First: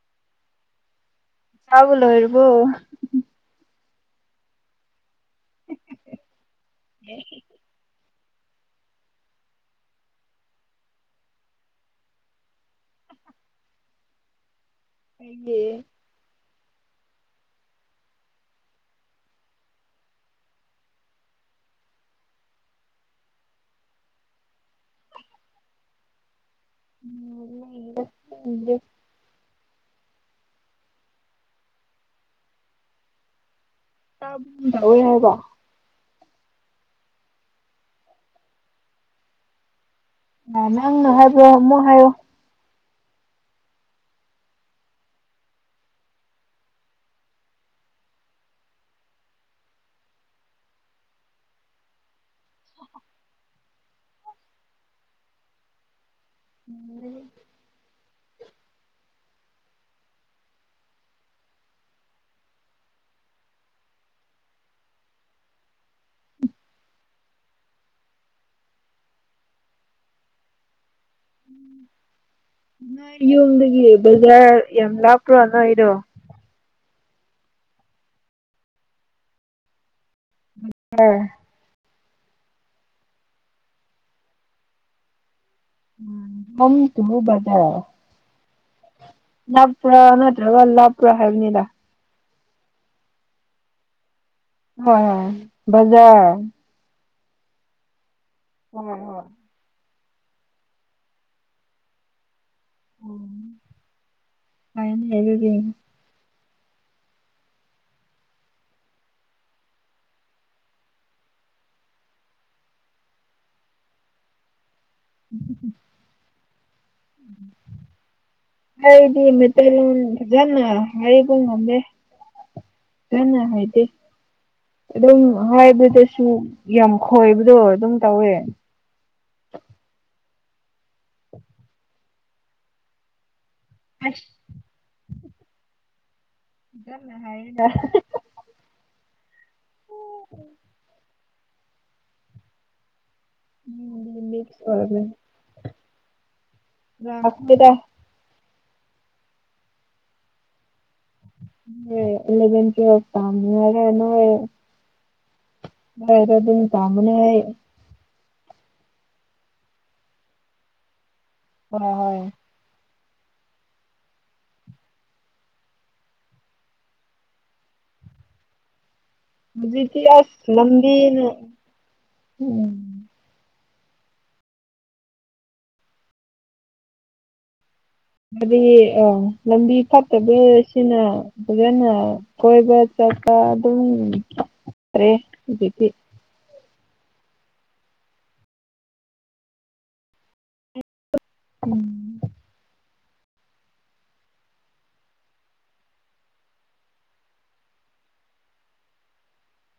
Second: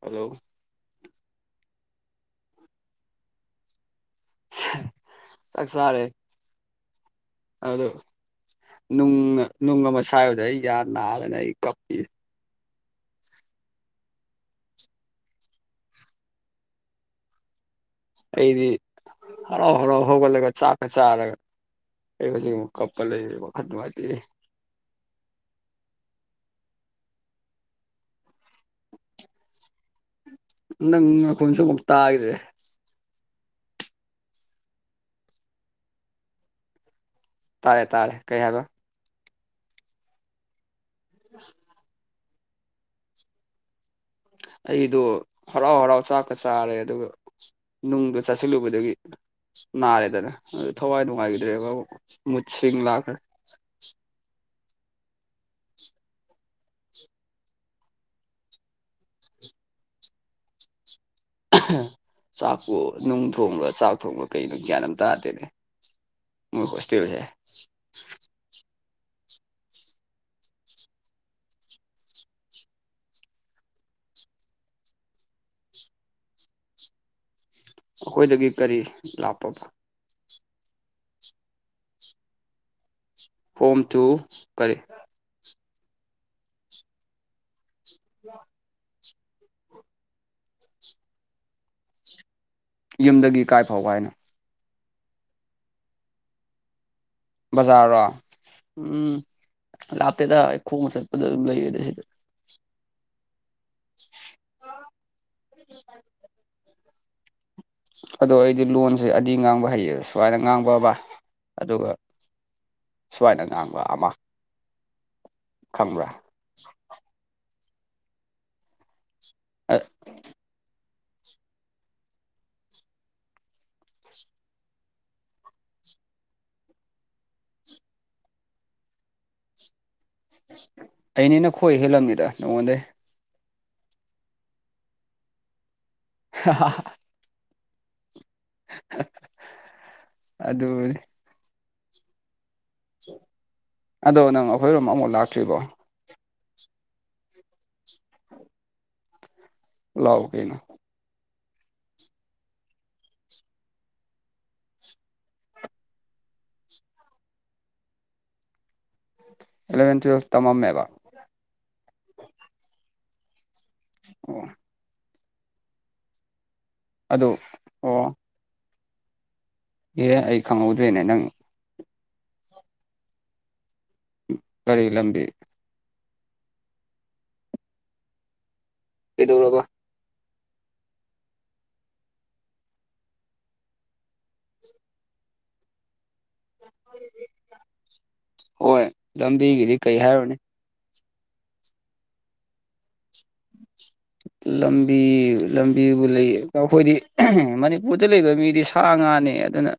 Hello ꯆꯥꯕ ꯂꯣꯏꯔꯕꯣ ꯆꯥꯛ ꯆꯔꯦ꯫ [inaudible] ꯑꯗꯨ ꯅꯨꯡ ꯅꯨꯡ ꯑꯃ ꯁꯥꯏꯕꯗ ꯑꯩ ꯌꯥꯝ ꯅꯥꯗꯅ ꯑꯩ ꯀꯞꯄꯤ꯫ ꯑꯌꯦ ꯑꯩꯗꯤ ꯍꯔꯥꯎ ꯍꯔꯥꯎ ꯍꯧꯒꯠꯂꯒ ꯆꯥꯛꯀ ꯆꯥꯔꯒ꯫ ꯑꯩ ꯉꯁꯤ ꯀꯞꯄ ꯂꯩ ꯋꯥꯈꯠ ꯅꯨꯡꯉꯥꯏꯇꯦ꯫ [unintelligible] ꯅꯪ ꯉꯈꯨꯜꯁꯨ ꯑꯃꯨꯛ ꯇꯥꯈꯤꯗ꯭ꯔꯦ꯫ ꯇꯥꯒꯨꯝ ꯇꯧꯋꯦ ꯍꯥꯏꯕꯣ꯫ ꯇꯥꯔꯦ ꯇꯥꯔꯦ ꯀꯩ ꯍꯥꯏꯕ꯫ ꯅꯪꯅ ꯍꯥꯏꯕ꯭ꯔꯣ ꯑꯃꯨꯛ ꯍꯥꯏꯌꯣ꯫ ꯑꯩꯗꯣ ꯍꯔꯥꯎ ꯍꯔꯥꯎ ꯆꯥꯛꯀ ꯆꯥꯔꯦ ꯑꯗꯨꯒ ꯅꯨꯡꯗꯣ ꯆꯥꯁꯤꯜꯂꯨꯕꯗꯒꯤ꯫ ꯅꯥꯔꯦꯗꯅ ꯑꯗꯨ ꯊꯋꯥꯏ ꯅꯨꯡꯉꯥꯏꯗ꯭ꯔꯦꯕ ꯃꯨꯠꯁꯤꯡ ꯂꯥꯛꯈ꯭ꯔꯦ꯫ [unintelligible] ꯆꯥꯛꯄꯨ ꯅꯨꯡ ꯊꯣꯡꯕ꯭ꯔꯥ ꯆꯥꯛ ꯊꯣꯡꯕ꯭ꯔꯥ ꯀꯩꯅꯣ ꯒ꯭ꯌꯥꯟ ꯑꯃ ꯇꯥꯗꯦꯅꯦ꯫ ꯃꯣꯏ ꯍꯣꯁꯇꯦꯜꯁꯦ꯫ ꯅꯣꯏ ꯌꯨꯝꯗꯒꯤ ꯕꯖꯥꯔ ꯌꯥꯝ ꯂꯥꯞꯄ꯭ꯔꯣ ꯅꯣꯏꯗꯣ꯫ ꯑꯩꯈꯣꯏꯗꯒꯤ ꯀꯔꯤ ꯂꯥꯛꯄꯕ꯫ [unintelligible] ꯐꯣꯝ ꯇꯨ ꯀꯔꯤ ꯐꯣꯝꯇꯨꯕꯗ ꯕꯗꯔ [inaudible] ꯅꯛꯄꯔꯥ ꯅꯠꯇꯔꯒ ꯂꯥꯞꯄꯔꯥ ꯍꯥꯏꯕꯅꯤꯗ꯫ ꯌꯨꯝꯗꯒꯤ ꯀꯥꯏ ꯐꯥꯎ ꯍꯥꯏꯅꯣ? ꯍꯣꯏ ꯍꯣꯏ ꯕꯖꯔ ꯕꯖꯥꯔꯔꯣ ꯍꯣꯏ ꯎꯝ ꯍꯣꯏ ꯂꯥꯞꯇꯦꯗ ꯑꯩ ꯈꯣꯡꯅ ꯆꯠꯄꯗ ꯑꯗꯨꯝ ꯂꯩꯌꯦꯗ ꯁꯤꯗꯤ꯫ ꯎꯝ ꯐꯩꯅꯦ ꯗꯨꯗꯤ꯫ [inaudible] ꯑꯗꯣ ꯑꯩꯗꯤ ꯂꯣꯟꯁꯦ ꯑꯅꯤ ꯉꯥꯡꯕ ꯍꯩꯌꯦ ꯁꯨꯃꯥꯏꯅ ꯉꯥꯡꯕ ꯑꯃ ꯑꯗꯨꯒ ꯁꯨꯃꯥꯏꯅ ꯉꯥꯡꯕ ꯑꯃ [inaudible] ꯈꯪꯕ꯭ꯔꯥ? ꯍꯗꯤ ꯃꯇꯩ ꯐꯖꯅ ꯍꯥꯏꯕ ꯉꯝꯗꯦ ꯀꯟꯅ ꯍꯥꯏꯗꯦ ꯑꯗꯨꯝ ꯍꯥꯏꯕꯗꯁꯨ ꯌꯥꯝ ꯈꯣꯏꯕꯗꯣ ꯑꯗꯨꯝ ꯇꯧꯋꯦ [inaudible] ꯑꯩꯅ‌ꯦꯅ ꯈꯣꯏ ꯍꯦꯜꯂꯝꯃꯤꯗ ꯅꯉꯣꯟꯗꯩ ꯑꯁ [unintelligible] [unintelligible] ꯑꯗꯨꯅꯤ ꯑꯗꯣ ꯅꯪ ꯃꯤꯛꯁ ꯑꯈꯣꯏꯔꯣꯝ ꯑꯣꯏꯔꯕꯅꯤ ꯑꯃꯨꯛ ꯂꯥꯛꯇ꯭ꯔꯤꯕꯣ ꯂꯥꯛꯇꯦꯗ ꯂꯥꯛꯎ ꯀꯩꯅꯣ ꯑꯦꯂꯕꯦꯟ ꯇꯨꯋꯦꯜꯐ ꯇꯥꯝꯅꯍꯦ ꯅꯣꯏ [unintelligible] ꯑꯦꯂꯕꯦꯟ ꯇꯨꯋꯦꯜꯊ ꯇꯃꯝꯃꯦꯕ ꯍꯣꯏ ꯍꯣꯏ ꯑꯣ ꯑꯗꯨ ꯑꯣ ꯍꯧꯖꯤꯛ ꯇꯤ ꯑꯦ ꯑꯩ ꯑꯁ ꯈꯪꯍꯧꯗ꯭ꯔꯦꯅꯦ ꯅꯪ ꯂꯝꯕꯤꯅ ꯎꯝ ꯀꯔꯤ ꯂꯝꯕꯤ ꯍꯥꯏꯗꯤ ꯑ ꯀꯩꯗꯧꯔꯕ ꯂꯝꯕꯤ ꯐꯠ ꯇꯕ ꯁꯤꯅ ꯐꯖꯅ ꯀꯣꯏꯕ ꯆꯠꯄ ꯑꯗꯨꯝ ꯇꯔꯦ ꯍꯨꯖꯤꯛꯇꯤ ꯍꯣꯏ ꯂꯝꯕꯤꯒꯤꯗꯤ ꯀꯩ ꯍꯥꯏꯔꯨꯅꯤ ꯎꯝ ꯂꯝꯕꯤ ꯂꯝꯕꯤꯕꯨ ꯂꯩ ꯑꯈꯣꯏꯗꯤ ꯃꯅꯤꯄꯨꯔꯗ ꯂꯩꯕ ꯃꯤꯗꯤ ꯁꯥ ꯉꯥꯅꯦ ꯑꯗꯨꯅ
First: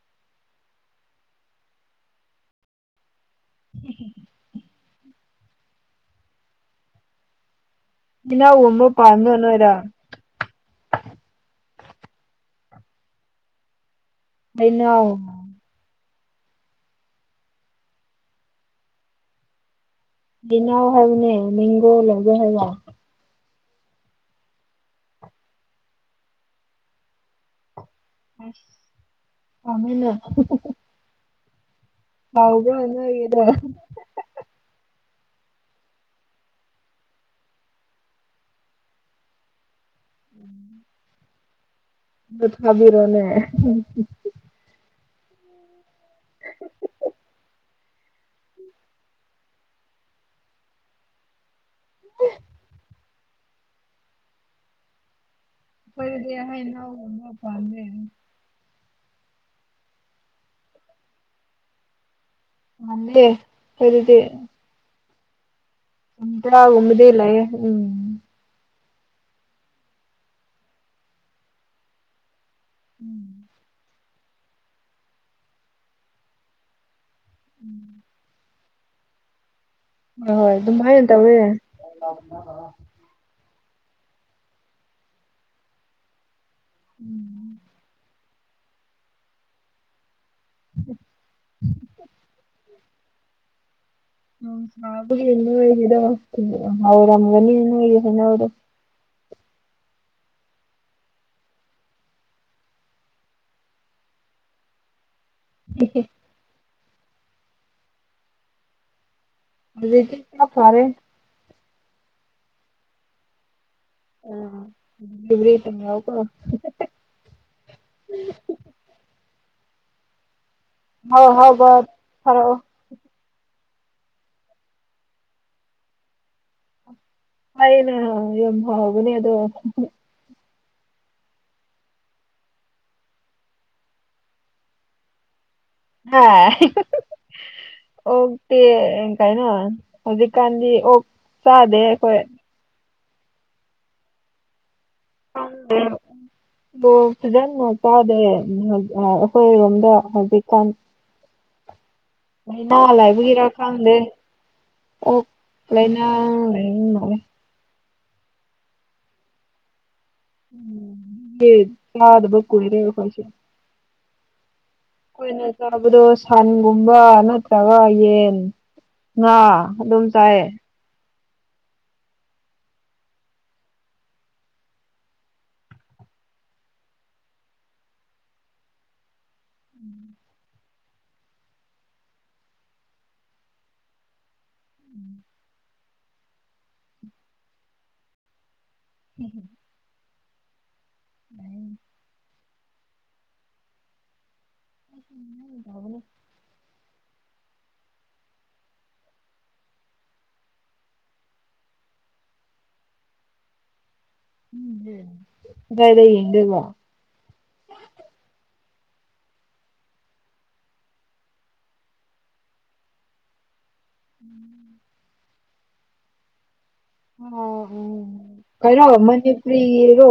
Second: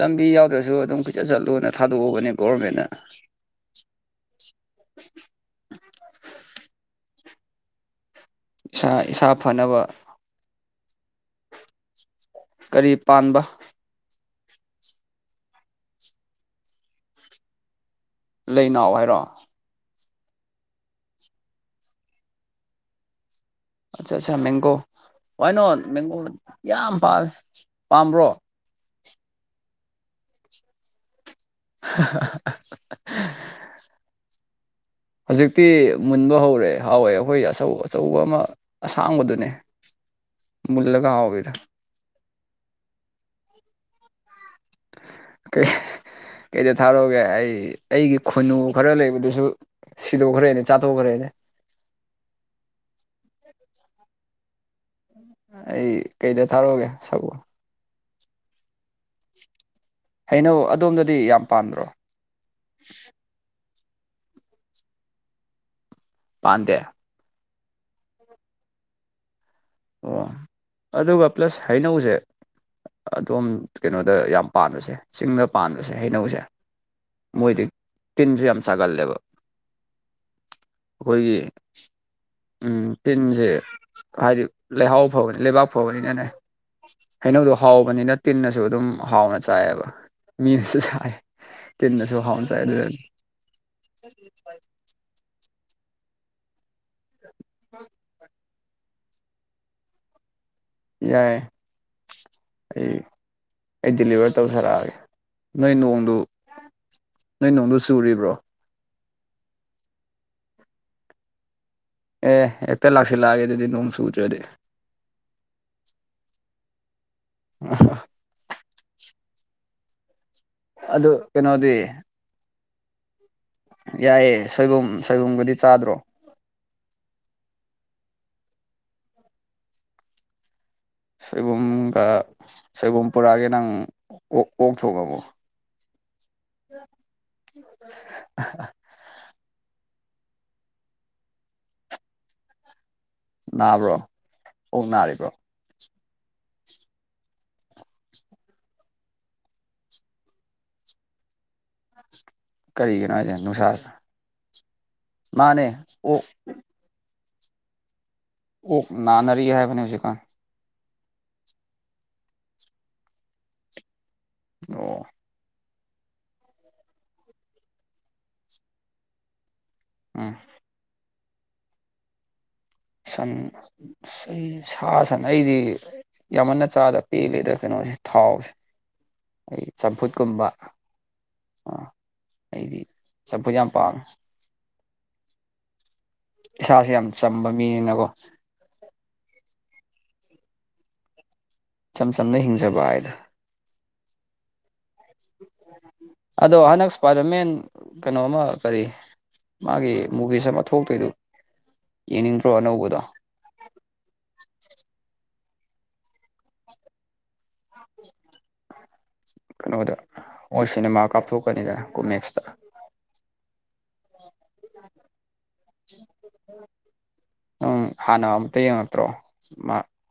ꯂꯝꯕꯤ ꯌꯥꯎꯗ꯭ꯔꯁꯨ ꯑꯗꯨꯝ ꯀꯣꯏꯆꯠ ꯆꯠꯂꯨꯅ ꯊꯥꯗꯣꯛꯎꯕꯅꯦ ꯒꯣꯔꯃꯦꯟꯅ [inaudible] ꯍꯩꯅꯧꯒꯨꯝꯕ ꯏꯁꯥ ꯏꯁꯥ ꯄꯥꯟꯕ꯭ꯔꯣ ꯅꯣꯏꯗ ꯐꯅꯕ ꯀꯔꯤ ꯄꯥꯟꯕ ꯍꯩꯅꯥꯎ ꯂꯩꯅꯥꯎ ꯍꯥꯏꯔꯣ ꯂꯤꯅꯥꯎ ꯍꯥꯏꯕꯅꯦ ꯃꯦꯡꯒꯣ ꯂꯣ ꯍꯥꯏꯕ ꯑꯠꯆꯥ ꯑꯠꯆꯥ ꯃꯦꯡꯒꯣ ꯋꯥꯏꯅꯣꯠ ꯃꯦꯡꯒꯣ ꯌꯥꯝ ꯄꯥꯜꯂꯦ ꯄꯥꯝꯕ꯭ꯔꯣ ꯄꯥꯝꯃꯦꯅꯦ [unintelligible] ꯍꯥꯎꯕꯔ‌ꯣ ꯅ‌ꯣꯏꯒꯤꯗ‌ꯣ ꯍꯧꯖꯤꯛꯇꯤ ꯃꯨꯟꯕ ꯍꯧꯔꯦ ꯍꯥꯎꯋꯦ ꯑꯩꯈꯣꯏꯒꯤ ꯑꯆꯧ ꯑꯆꯧꯕ ꯑꯃ ꯑꯁꯥꯡꯕꯗꯨꯅꯦ ꯃꯨꯜꯂꯒ ꯍꯥꯎꯕꯤꯗꯨ ꯗꯨ ꯊꯥꯕꯤꯔꯣꯅꯦ ꯀꯩꯗ ꯊꯥꯔꯛꯑꯣꯒꯦ ꯑꯩ ꯑꯩꯒꯤ ꯈꯨꯟꯅꯨ ꯈꯔ ꯂꯩꯕꯗꯨꯁꯨ ꯁꯤꯗꯣꯛꯈ꯭ꯔꯦꯅꯦ ꯆꯥꯊꯣꯛꯈ꯭ꯔꯦꯅꯦ ꯑꯣ [inaudible] ꯑꯥꯏꯠ ꯈꯣꯏꯗꯗꯤ ꯍꯩꯅꯧꯒꯨꯝꯕ ꯄꯥꯟꯗꯦ ꯍꯩꯅꯧ ꯑꯗꯣꯝꯗꯗꯤ ꯌꯥꯝ ꯄꯥꯟꯗ꯭ꯔꯣ ꯃꯜꯂꯦ ꯈꫭꯏꯗꯗꯤ ꯎꯗ꯭ꯔ ꯄꯥꯟꯗꯦ ꯎꯃꯗꯤ ꯂꯩꯌꯦ ꯎꯝ ꯑꯣ ꯑꯗꯨꯒ ꯄ꯭ꯂꯁ ꯍꯩꯅꯧꯖꯦ ꯑꯗꯣꯝ ꯀꯩꯅꯣꯗ ꯌꯥꯝ ꯄꯥꯟꯕꯁꯦ ꯆꯤꯡꯗ ꯄꯥꯟꯕꯁꯦ ꯍꯩꯅꯧꯖꯦ ꯃꯣꯏꯗꯤ ꯇꯤꯟꯖꯦ ꯌꯥꯝ ꯆꯒꯜꯂꯦꯕ ꯍꯣꯏ ꯑꯗꯨꯃꯥꯏꯅ ꯇꯧꯋꯦ ꯎꯝ ꯇꯤꯟꯇꯦ ꯍꯥꯏꯗꯤ ꯂꯩꯍꯥꯎ ꯐꯕꯅꯤ ꯂꯩꯕꯥꯛ ꯐꯕꯅꯤꯅꯅꯦ ꯍꯩꯅꯧꯗꯣ ꯍꯥꯎꯕꯅꯤꯅ ꯇꯤꯟꯅꯁꯨ ꯑꯗꯨꯝ ꯍꯥꯎꯅ ꯆꯥꯏꯑꯌꯦꯕ ꯃꯤꯅꯁꯨ ꯆꯥꯏ ꯇꯟꯅꯁꯨ ꯍꯥꯎꯅ ꯆꯥꯏ ꯑꯗꯨꯅꯅꯤ ꯅꯣꯡ ꯆꯕꯒꯤ ꯅꯣꯏꯒꯤꯗꯣ ꯉꯏꯔꯝꯒꯅꯤ ꯅꯣꯏꯒꯤ ꯍꯩꯅꯧꯗꯣ ꯌꯥꯏ ꯑꯩ ꯑꯩ ꯗꯤꯂꯤꯚꯔ ꯇꯧꯊꯔꯛꯑꯒꯦ ꯅꯣꯏ ꯅꯣꯡꯗꯨ ꯅꯣꯏ ꯅꯣꯡꯗꯨ ꯆꯨꯔꯤꯕ꯭ꯔꯣ ꯍꯧꯖꯤꯛꯇꯤ ꯈ ꯐꯔꯦ ꯑꯦ ꯍꯦꯛꯇ ꯂꯥꯛꯁꯤꯜꯂꯛꯑꯒꯦ ꯑꯗꯨꯗꯤ ꯅꯣꯡ ꯆꯨꯗ꯭ꯔꯗꯤ ꯗꯤꯂꯤꯕ꯭ꯔꯤ ꯇꯝ ꯌꯥꯎꯒꯣ ꯑ ꯑꯗꯨ ꯍ ꯍꯧ ꯀꯩꯅꯣꯗꯤ ꯒꯣꯠ ꯐꯔꯛꯑꯣ ꯌꯥꯏꯌꯦ ꯁꯣꯏꯕꯨꯝ ꯁꯣꯏꯕꯨꯝꯒꯗꯤ ꯆꯥꯗ꯭ꯔꯣ ꯆꯌꯦꯅ ꯌꯝ ꯍꯥꯎꯕꯅꯦ ꯑꯗꯣ ꯁꯣꯏꯕꯨꯝꯒ ꯁꯣꯏꯕꯨꯝ ꯄꯨꯔꯛꯑꯒꯦ ꯅꯪ ꯑꯣꯛ ꯑꯣꯛ ꯊꯣꯡꯉꯝꯃꯣ ꯍ ꯑꯣꯛꯇꯤ ꯀꯩꯅꯣ ꯍꯧꯖꯤꯛꯀꯥꯟꯗꯤ ꯑꯣꯛ ꯆꯥꯗꯦ ꯑꯩꯈꯣꯏ ꯅꯥꯕ꯭ꯔꯣ ꯑꯣꯛ ꯅꯥꯔꯤꯕ꯭ꯔꯣ ꯈꯡꯗꯦ ꯑꯗꯣ ꯐꯖꯅ ꯆꯥꯗꯔꯦ ꯑꯈꯣꯏꯔꯣꯝꯗ ꯍꯧꯖꯤꯛꯀꯥꯟ ꯂꯩꯏꯅꯥ ꯀꯔꯤꯒꯤꯅꯣ ꯍꯥꯏꯁꯦ ꯂꯩꯏꯕꯒꯤꯔ ꯅꯨꯡꯁꯥ ꯈꯪꯗꯦ ꯑꯣꯛ ꯃꯥꯅꯦ ꯂꯩꯏꯅꯥ ꯑꯣꯛ ꯂꯩꯕ ꯃꯜꯂꯦ ꯑꯣꯛ ꯅꯥꯅꯔꯤ ꯍꯥꯏꯕꯅꯦ ꯍꯧꯖꯤꯛꯀꯥꯟ ꯆꯗꯕꯀꯨꯏꯔꯦ ꯑꯈꯣꯏꯁꯨ ꯑꯣ ꯑꯩꯈꯣꯏꯅ ꯆꯥꯕꯗꯣ ꯁꯟꯒꯨꯝꯕ ꯅꯠꯇ꯭ꯔꯒ ꯌꯦꯟ ꯉꯥ ꯑꯗꯨꯝ ꯎꯝ ꯆꯥꯏꯌꯦ ꯁꯟ ꯑꯩ ꯁꯥ ꯁꯟ ꯑꯩꯗꯤ ꯌꯥꯝꯃꯟꯅ ꯆꯥꯗ ꯄꯦꯜꯂꯤꯦꯗ ꯀꯩꯅꯣꯁꯦ ꯊꯥꯎꯁꯦ ꯑꯩ ꯆꯝꯐꯨꯠꯀꯨꯝꯕ ꯑ ꯑꯩꯗꯤ ꯆꯝꯐꯨꯠ ꯌꯥꯝ ꯄꯥꯝꯃꯦ ꯏꯁꯥꯥꯁꯦ ꯌꯥꯝ ꯆꯝꯕ ꯃꯤꯅꯤꯅꯀꯣ ꯎꯝ [unintelligible] ꯆꯝ ꯆꯝꯅ ꯍꯤꯡꯖꯕ ꯍꯥꯏꯗ ꯑꯗꯣ ꯑꯅꯥꯛꯁ ꯏꯁꯄꯥꯏꯗꯃꯦꯟ ꯀꯩꯅꯣꯃ ꯀꯔꯤ ꯃꯥꯒꯤ ꯃꯨꯚꯤꯁ ꯑꯃ ꯊꯣꯛꯇꯣꯏꯗꯨ ꯌꯦꯡꯅꯤꯡꯗ꯭ꯔꯣ ꯑꯅꯧꯕꯗꯣ ꯀꯥꯗꯏꯗ ꯌꯦꯡꯗꯣꯏꯕꯣ ꯀꯩꯅꯣꯗ ꯃꯣꯏ ꯁꯤꯅꯦꯃꯥ ꯀꯥꯞꯊꯣꯛꯀꯅꯤꯗꯅꯥ ꯀꯣꯃꯦꯁꯇ [inaudible] ꯑꯣ ꯅꯪ ꯎꯝ ꯍꯥꯟꯅ ꯑꯃꯨꯛꯇ ꯀꯩꯅꯣ ꯌꯦꯡꯉꯛꯇ꯭ꯔꯣ ꯃꯥ ꯃꯅꯤꯄꯨꯔꯤ ꯔꯣ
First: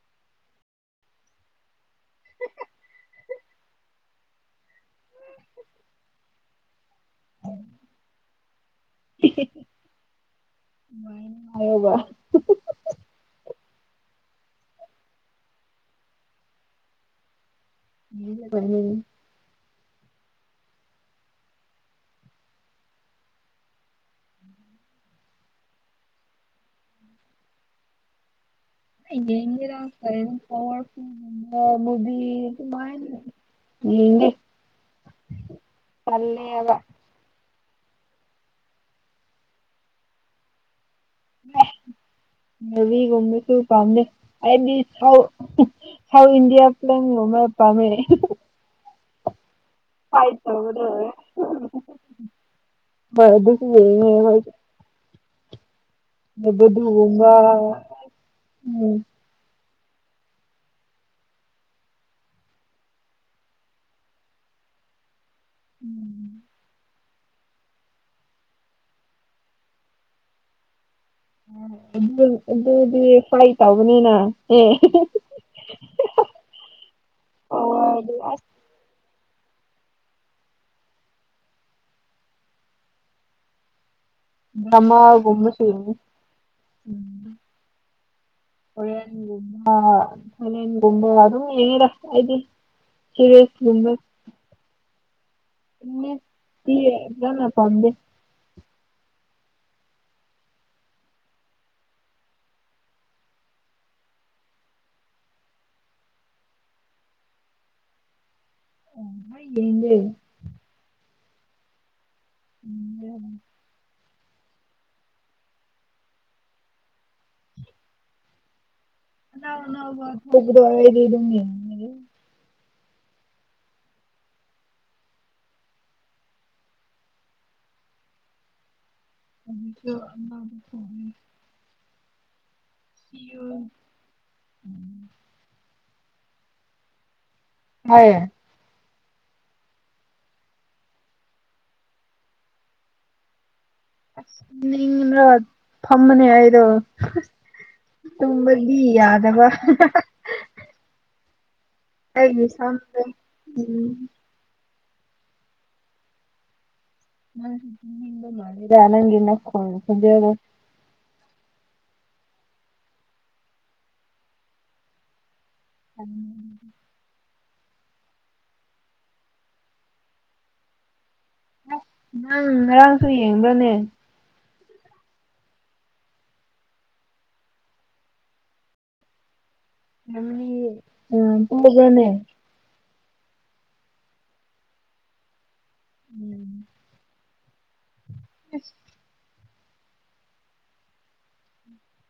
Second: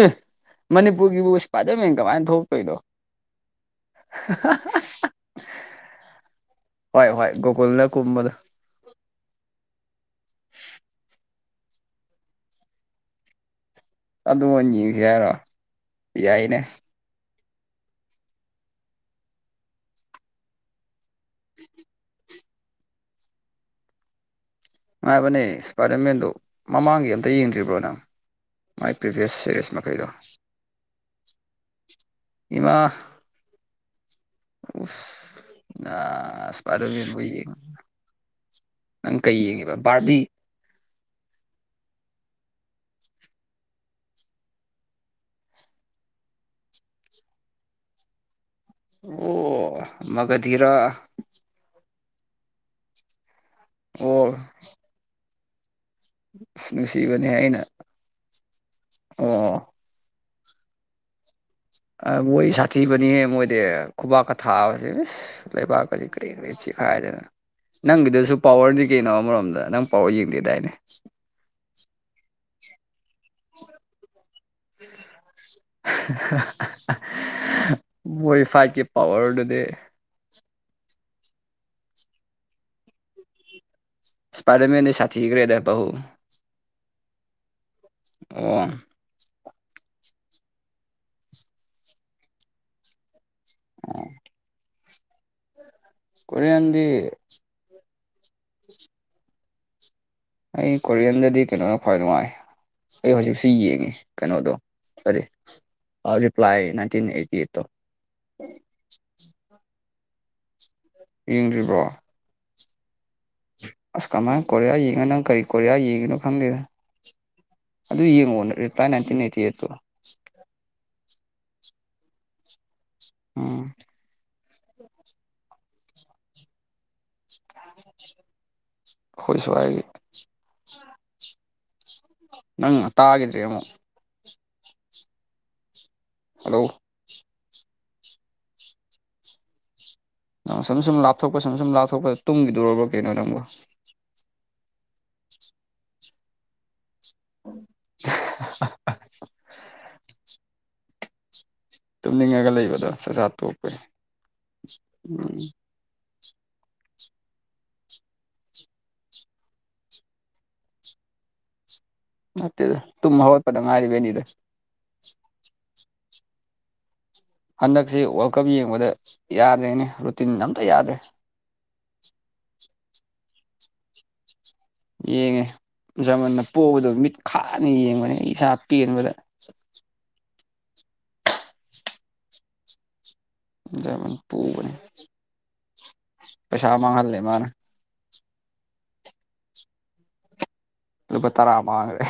ꯑꯦ ꯃꯅꯤꯄꯨꯔꯒꯤꯕꯨ ꯏꯁꯄꯥꯏꯗꯔꯃꯦꯟ ꯀꯃꯥꯏꯅ ꯊꯣꯛꯇꯣꯏꯅꯣ ꯍꯣꯏ ꯍꯣꯏ ꯒꯣꯀꯨꯜꯅ ꯀꯨꯝꯕꯗꯣ ꯃꯥꯅ ꯍꯥꯏꯔꯕꯣ ꯑꯗꯨ ꯑꯣꯏꯅ ꯌꯦꯡꯁꯤ ꯍꯥꯏꯔꯣ ꯌꯥꯏꯅꯦ [unintelligible] [inaudible] ꯅꯨꯉꯥꯏꯕꯅꯦ ꯏꯁꯄꯥꯏꯗꯔꯃꯦꯟꯗꯣ ꯃꯃꯥꯡꯒꯤ ꯑꯝꯇ ꯌꯦꯡꯗ꯭ꯔꯤꯕ꯭ꯔꯣ ꯅꯪ ꯃꯥꯏ ꯑꯩ ꯄ꯭ꯔꯤꯚꯤꯌꯁ ꯁꯦꯔꯤꯁ ꯌꯦꯡꯗꯦꯗ ꯃꯈꯩꯗꯣ ꯄꯋꯥꯔ ꯒꯨꯝꯕꯥ ꯃꯨꯕꯤ ꯏꯃꯥ ꯑꯗꯨꯃꯥꯏꯅ ꯌꯦꯡꯗꯦ ꯑꯁ ꯏꯁꯄꯥꯏꯗꯔꯃꯦꯟ ꯕꯣ ꯌꯦꯡꯉꯨ ꯅꯪ ꯀꯩ ꯌꯦꯡꯉꯤꯕ ꯕꯥꯔꯕꯤ ꯕꯥꯔꯕꯤ ꯒꯨꯝꯕꯁꯨ ꯄꯥꯝꯗꯦ ꯑꯩꯗꯤ ꯎꯝ ꯁꯥꯎ ꯏꯟꯗꯤꯌꯥ ꯄꯤꯂꯝ ꯒꯨꯝꯕ ꯄꯝꯃꯦ ꯑꯣ ꯐꯥꯏꯠ ꯃꯒꯙꯤꯔꯥ ꯇꯧꯕꯗꯣ ꯑꯗꯣ ꯑꯗꯨꯁꯨ ꯑꯣ ꯌꯦꯡꯅꯤꯡꯉꯤ ꯑꯩꯈꯣꯏꯁꯨ ꯑꯁ ꯅꯨꯡꯁꯤꯕꯅꯦ ꯑꯗꯨꯒꯨꯝꯕ ꯑꯣ ꯑꯣ ꯃꯣꯏ ꯁꯥꯊꯤꯕꯅꯤꯍꯦ ꯃꯣꯏꯗꯤ ꯈꯨꯕꯥꯛꯀ ꯊꯥꯕꯁꯦ ꯑꯁ ꯂꯩꯕꯥꯛꯀꯁꯤ ꯀꯔꯦꯛ ꯀꯔꯦꯛ ꯆꯤꯛꯈꯥꯏꯗꯅ ꯅꯪꯒꯤꯗꯨꯁꯨ ꯄꯋꯥꯔꯅꯤ ꯀꯩꯅꯣ ꯑꯃꯔꯣꯝꯗ ꯅꯪ ꯄꯋꯥꯔ ꯌꯦꯡꯗꯦꯗꯥꯏꯅꯦ ꯑꯗꯨ ꯑꯗꯨꯗꯤ ꯐ꯭ꯔꯥꯏꯠ ꯇꯧꯕꯅꯤꯅ ꯑꯦ ꯃꯣꯏ ꯑꯁ ꯐꯥꯏꯠꯀꯤ ꯄꯋꯥꯔꯗꯨꯗꯤ ꯏꯁꯄꯥꯏꯗꯔꯃꯦꯟꯗꯤ ꯗꯦꯃꯥꯜ ꯁꯥꯊꯤꯈ꯭ꯔꯦꯗ ꯒꯨꯝꯕꯁꯨ ꯕꯥꯍꯨ ꯌꯦꯡꯉꯦ ꯎꯝ ꯑꯣ ꯀꯣꯔꯦꯟꯒꯨꯝꯕ ꯊꯥꯏꯂꯦꯟꯒꯨꯝꯕ ꯑꯗꯨꯝ ꯌꯦꯡꯉꯤꯗ ꯑꯩꯗꯤ ꯁꯤꯔꯤꯁꯒꯨꯝꯕ ꯏꯪꯂꯤꯁꯇꯤ ꯀꯣꯔꯤꯌꯟꯗꯤ ꯌꯥꯝꯅꯥ ꯄꯥꯝꯗꯦ ꯑꯩ ꯀꯣꯔꯤꯌꯟꯗꯗꯤ ꯀꯩꯅꯣꯅ ꯈ꯭ꯋꯥꯏ ꯅꯨꯡꯉꯥꯏ ꯑꯩ ꯍꯧꯖꯤꯛꯁꯨ ꯌꯦꯡꯉꯤ ꯀꯩꯅꯣꯗꯣ ꯀꯥꯔꯤ ꯑꯥ ꯔꯤꯞꯂꯥꯏ ꯅꯥꯏꯇꯤꯟ ꯑꯩꯇꯤꯑꯩꯠ ꯇꯨ [unintelligible] ꯌꯦꯡꯗ꯭ꯔꯤꯕ꯭ꯔꯣ ꯎꯝ ꯌ ꯑꯁ ꯀꯃꯥꯏ ꯀꯣꯔꯤꯌꯥ ꯌꯦꯡꯉꯤ ꯅꯪ ꯀꯔꯤ ꯀꯣꯔꯤꯌꯥ ꯌꯦꯡꯉꯤꯅꯣ ꯈꯪꯗꯦꯗ ꯑꯗꯨ ꯌꯦꯡꯉꯣ ꯄꯥꯏꯟ ꯅꯥꯏꯇꯤꯟ ꯑꯦꯠ ꯑꯅꯧ ꯑꯅꯧꯕ ꯊꯣꯛꯄꯗꯣ ꯑꯩꯗꯤ ꯑꯗꯨꯝ ꯌꯦꯡꯌꯦ ꯎꯝ [inaudible] ꯑꯩꯈꯣꯏ ꯁ꯭ꯋꯥꯏꯒꯤ [unintelligible] ꯅꯪ ꯑ [unintelligible] ꯍꯜꯂꯣ ꯇꯥꯏꯌꯦ ꯅꯪꯅ ꯁꯨꯝ ꯁꯨꯝ ꯂꯥꯞꯊꯣꯛꯄ ꯁꯨꯝ ꯁꯨꯝ ꯂꯥꯞꯊꯣꯛꯄꯗ ꯇꯨꯝꯒꯤꯗꯣꯔꯕ ꯀꯩꯅꯣ ꯅꯪꯕꯨ ꯇꯨꯝꯅꯤꯡꯔꯠ ꯐꯝꯕꯅꯦ ꯑꯩꯗꯣ ꯇꯨꯝꯕꯗꯤ ꯌꯥꯗꯕ ꯑꯩꯒꯤ ꯇꯨꯝꯅꯤꯡꯉꯒ ꯂꯩꯕꯗꯣ ꯁꯝꯁꯦ ꯆꯥꯛꯆꯥꯥ ꯇꯣꯛꯄꯩ ꯎꯝ ꯅꯪꯁꯨ ꯇꯨꯝꯅꯤꯡꯕ ꯃꯥꯜꯂꯤꯗ ꯅꯪꯒꯤ ꯅꯈꯣꯟ ꯈꯣꯟꯖꯦꯜꯗꯨ ꯅꯠꯇꯦꯗ ꯇꯨꯝ ꯍꯧꯒꯠꯄꯗ ꯉꯥꯏꯔꯤꯕꯩꯅꯤꯗ [unintelligible] ꯍꯟꯗꯛꯁꯦ ꯋꯥ꯭ꯔꯜ ꯀꯞ ꯌꯦꯡꯕꯗ ꯌꯥꯗ꯭ꯔꯦꯅꯦ ꯔꯨꯇꯤꯟꯒ ꯑꯝꯇ ꯌꯥꯗ꯭ꯔꯦ ꯅꯪ ꯉꯔꯥꯡꯁꯨ ꯌꯦꯡꯕ꯭ꯔꯅꯦ ꯌꯦꯡꯉꯦ ꯖꯔꯃꯟꯅ ꯄꯣꯛꯕꯗꯣ ꯃꯤꯠ ꯈꯥꯅ ꯌꯦꯡꯕꯅꯦ ꯑꯩ ꯏꯁꯥ ꯄꯦꯟꯕꯗ ꯖꯔꯃꯅꯤ ꯎꯝ ꯇꯨꯝꯃꯖꯤꯔꯅꯦ ꯖꯔꯃꯅꯤ ꯄꯨꯕꯅꯤ ꯄꯩꯁꯥ ꯃꯥꯡꯍꯜꯂꯦ ꯃꯥꯅ ꯏꯁ ꯂꯨꯄꯥ ꯇꯔꯥ ꯃꯥꯡꯒ꯭ꯔꯦ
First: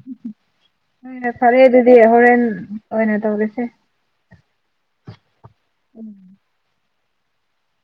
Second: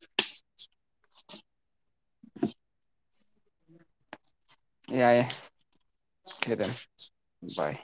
[unintelligible] ꯐꯔꯦ ꯑꯗꯨꯗꯤ ꯍꯣꯔꯦꯟ ꯑꯣꯏꯅ ꯇꯧꯔꯁꯦ ꯌꯥꯏꯌꯦ ꯎꯝ [unintelligible] ꯒꯨꯠ ꯕꯥꯏ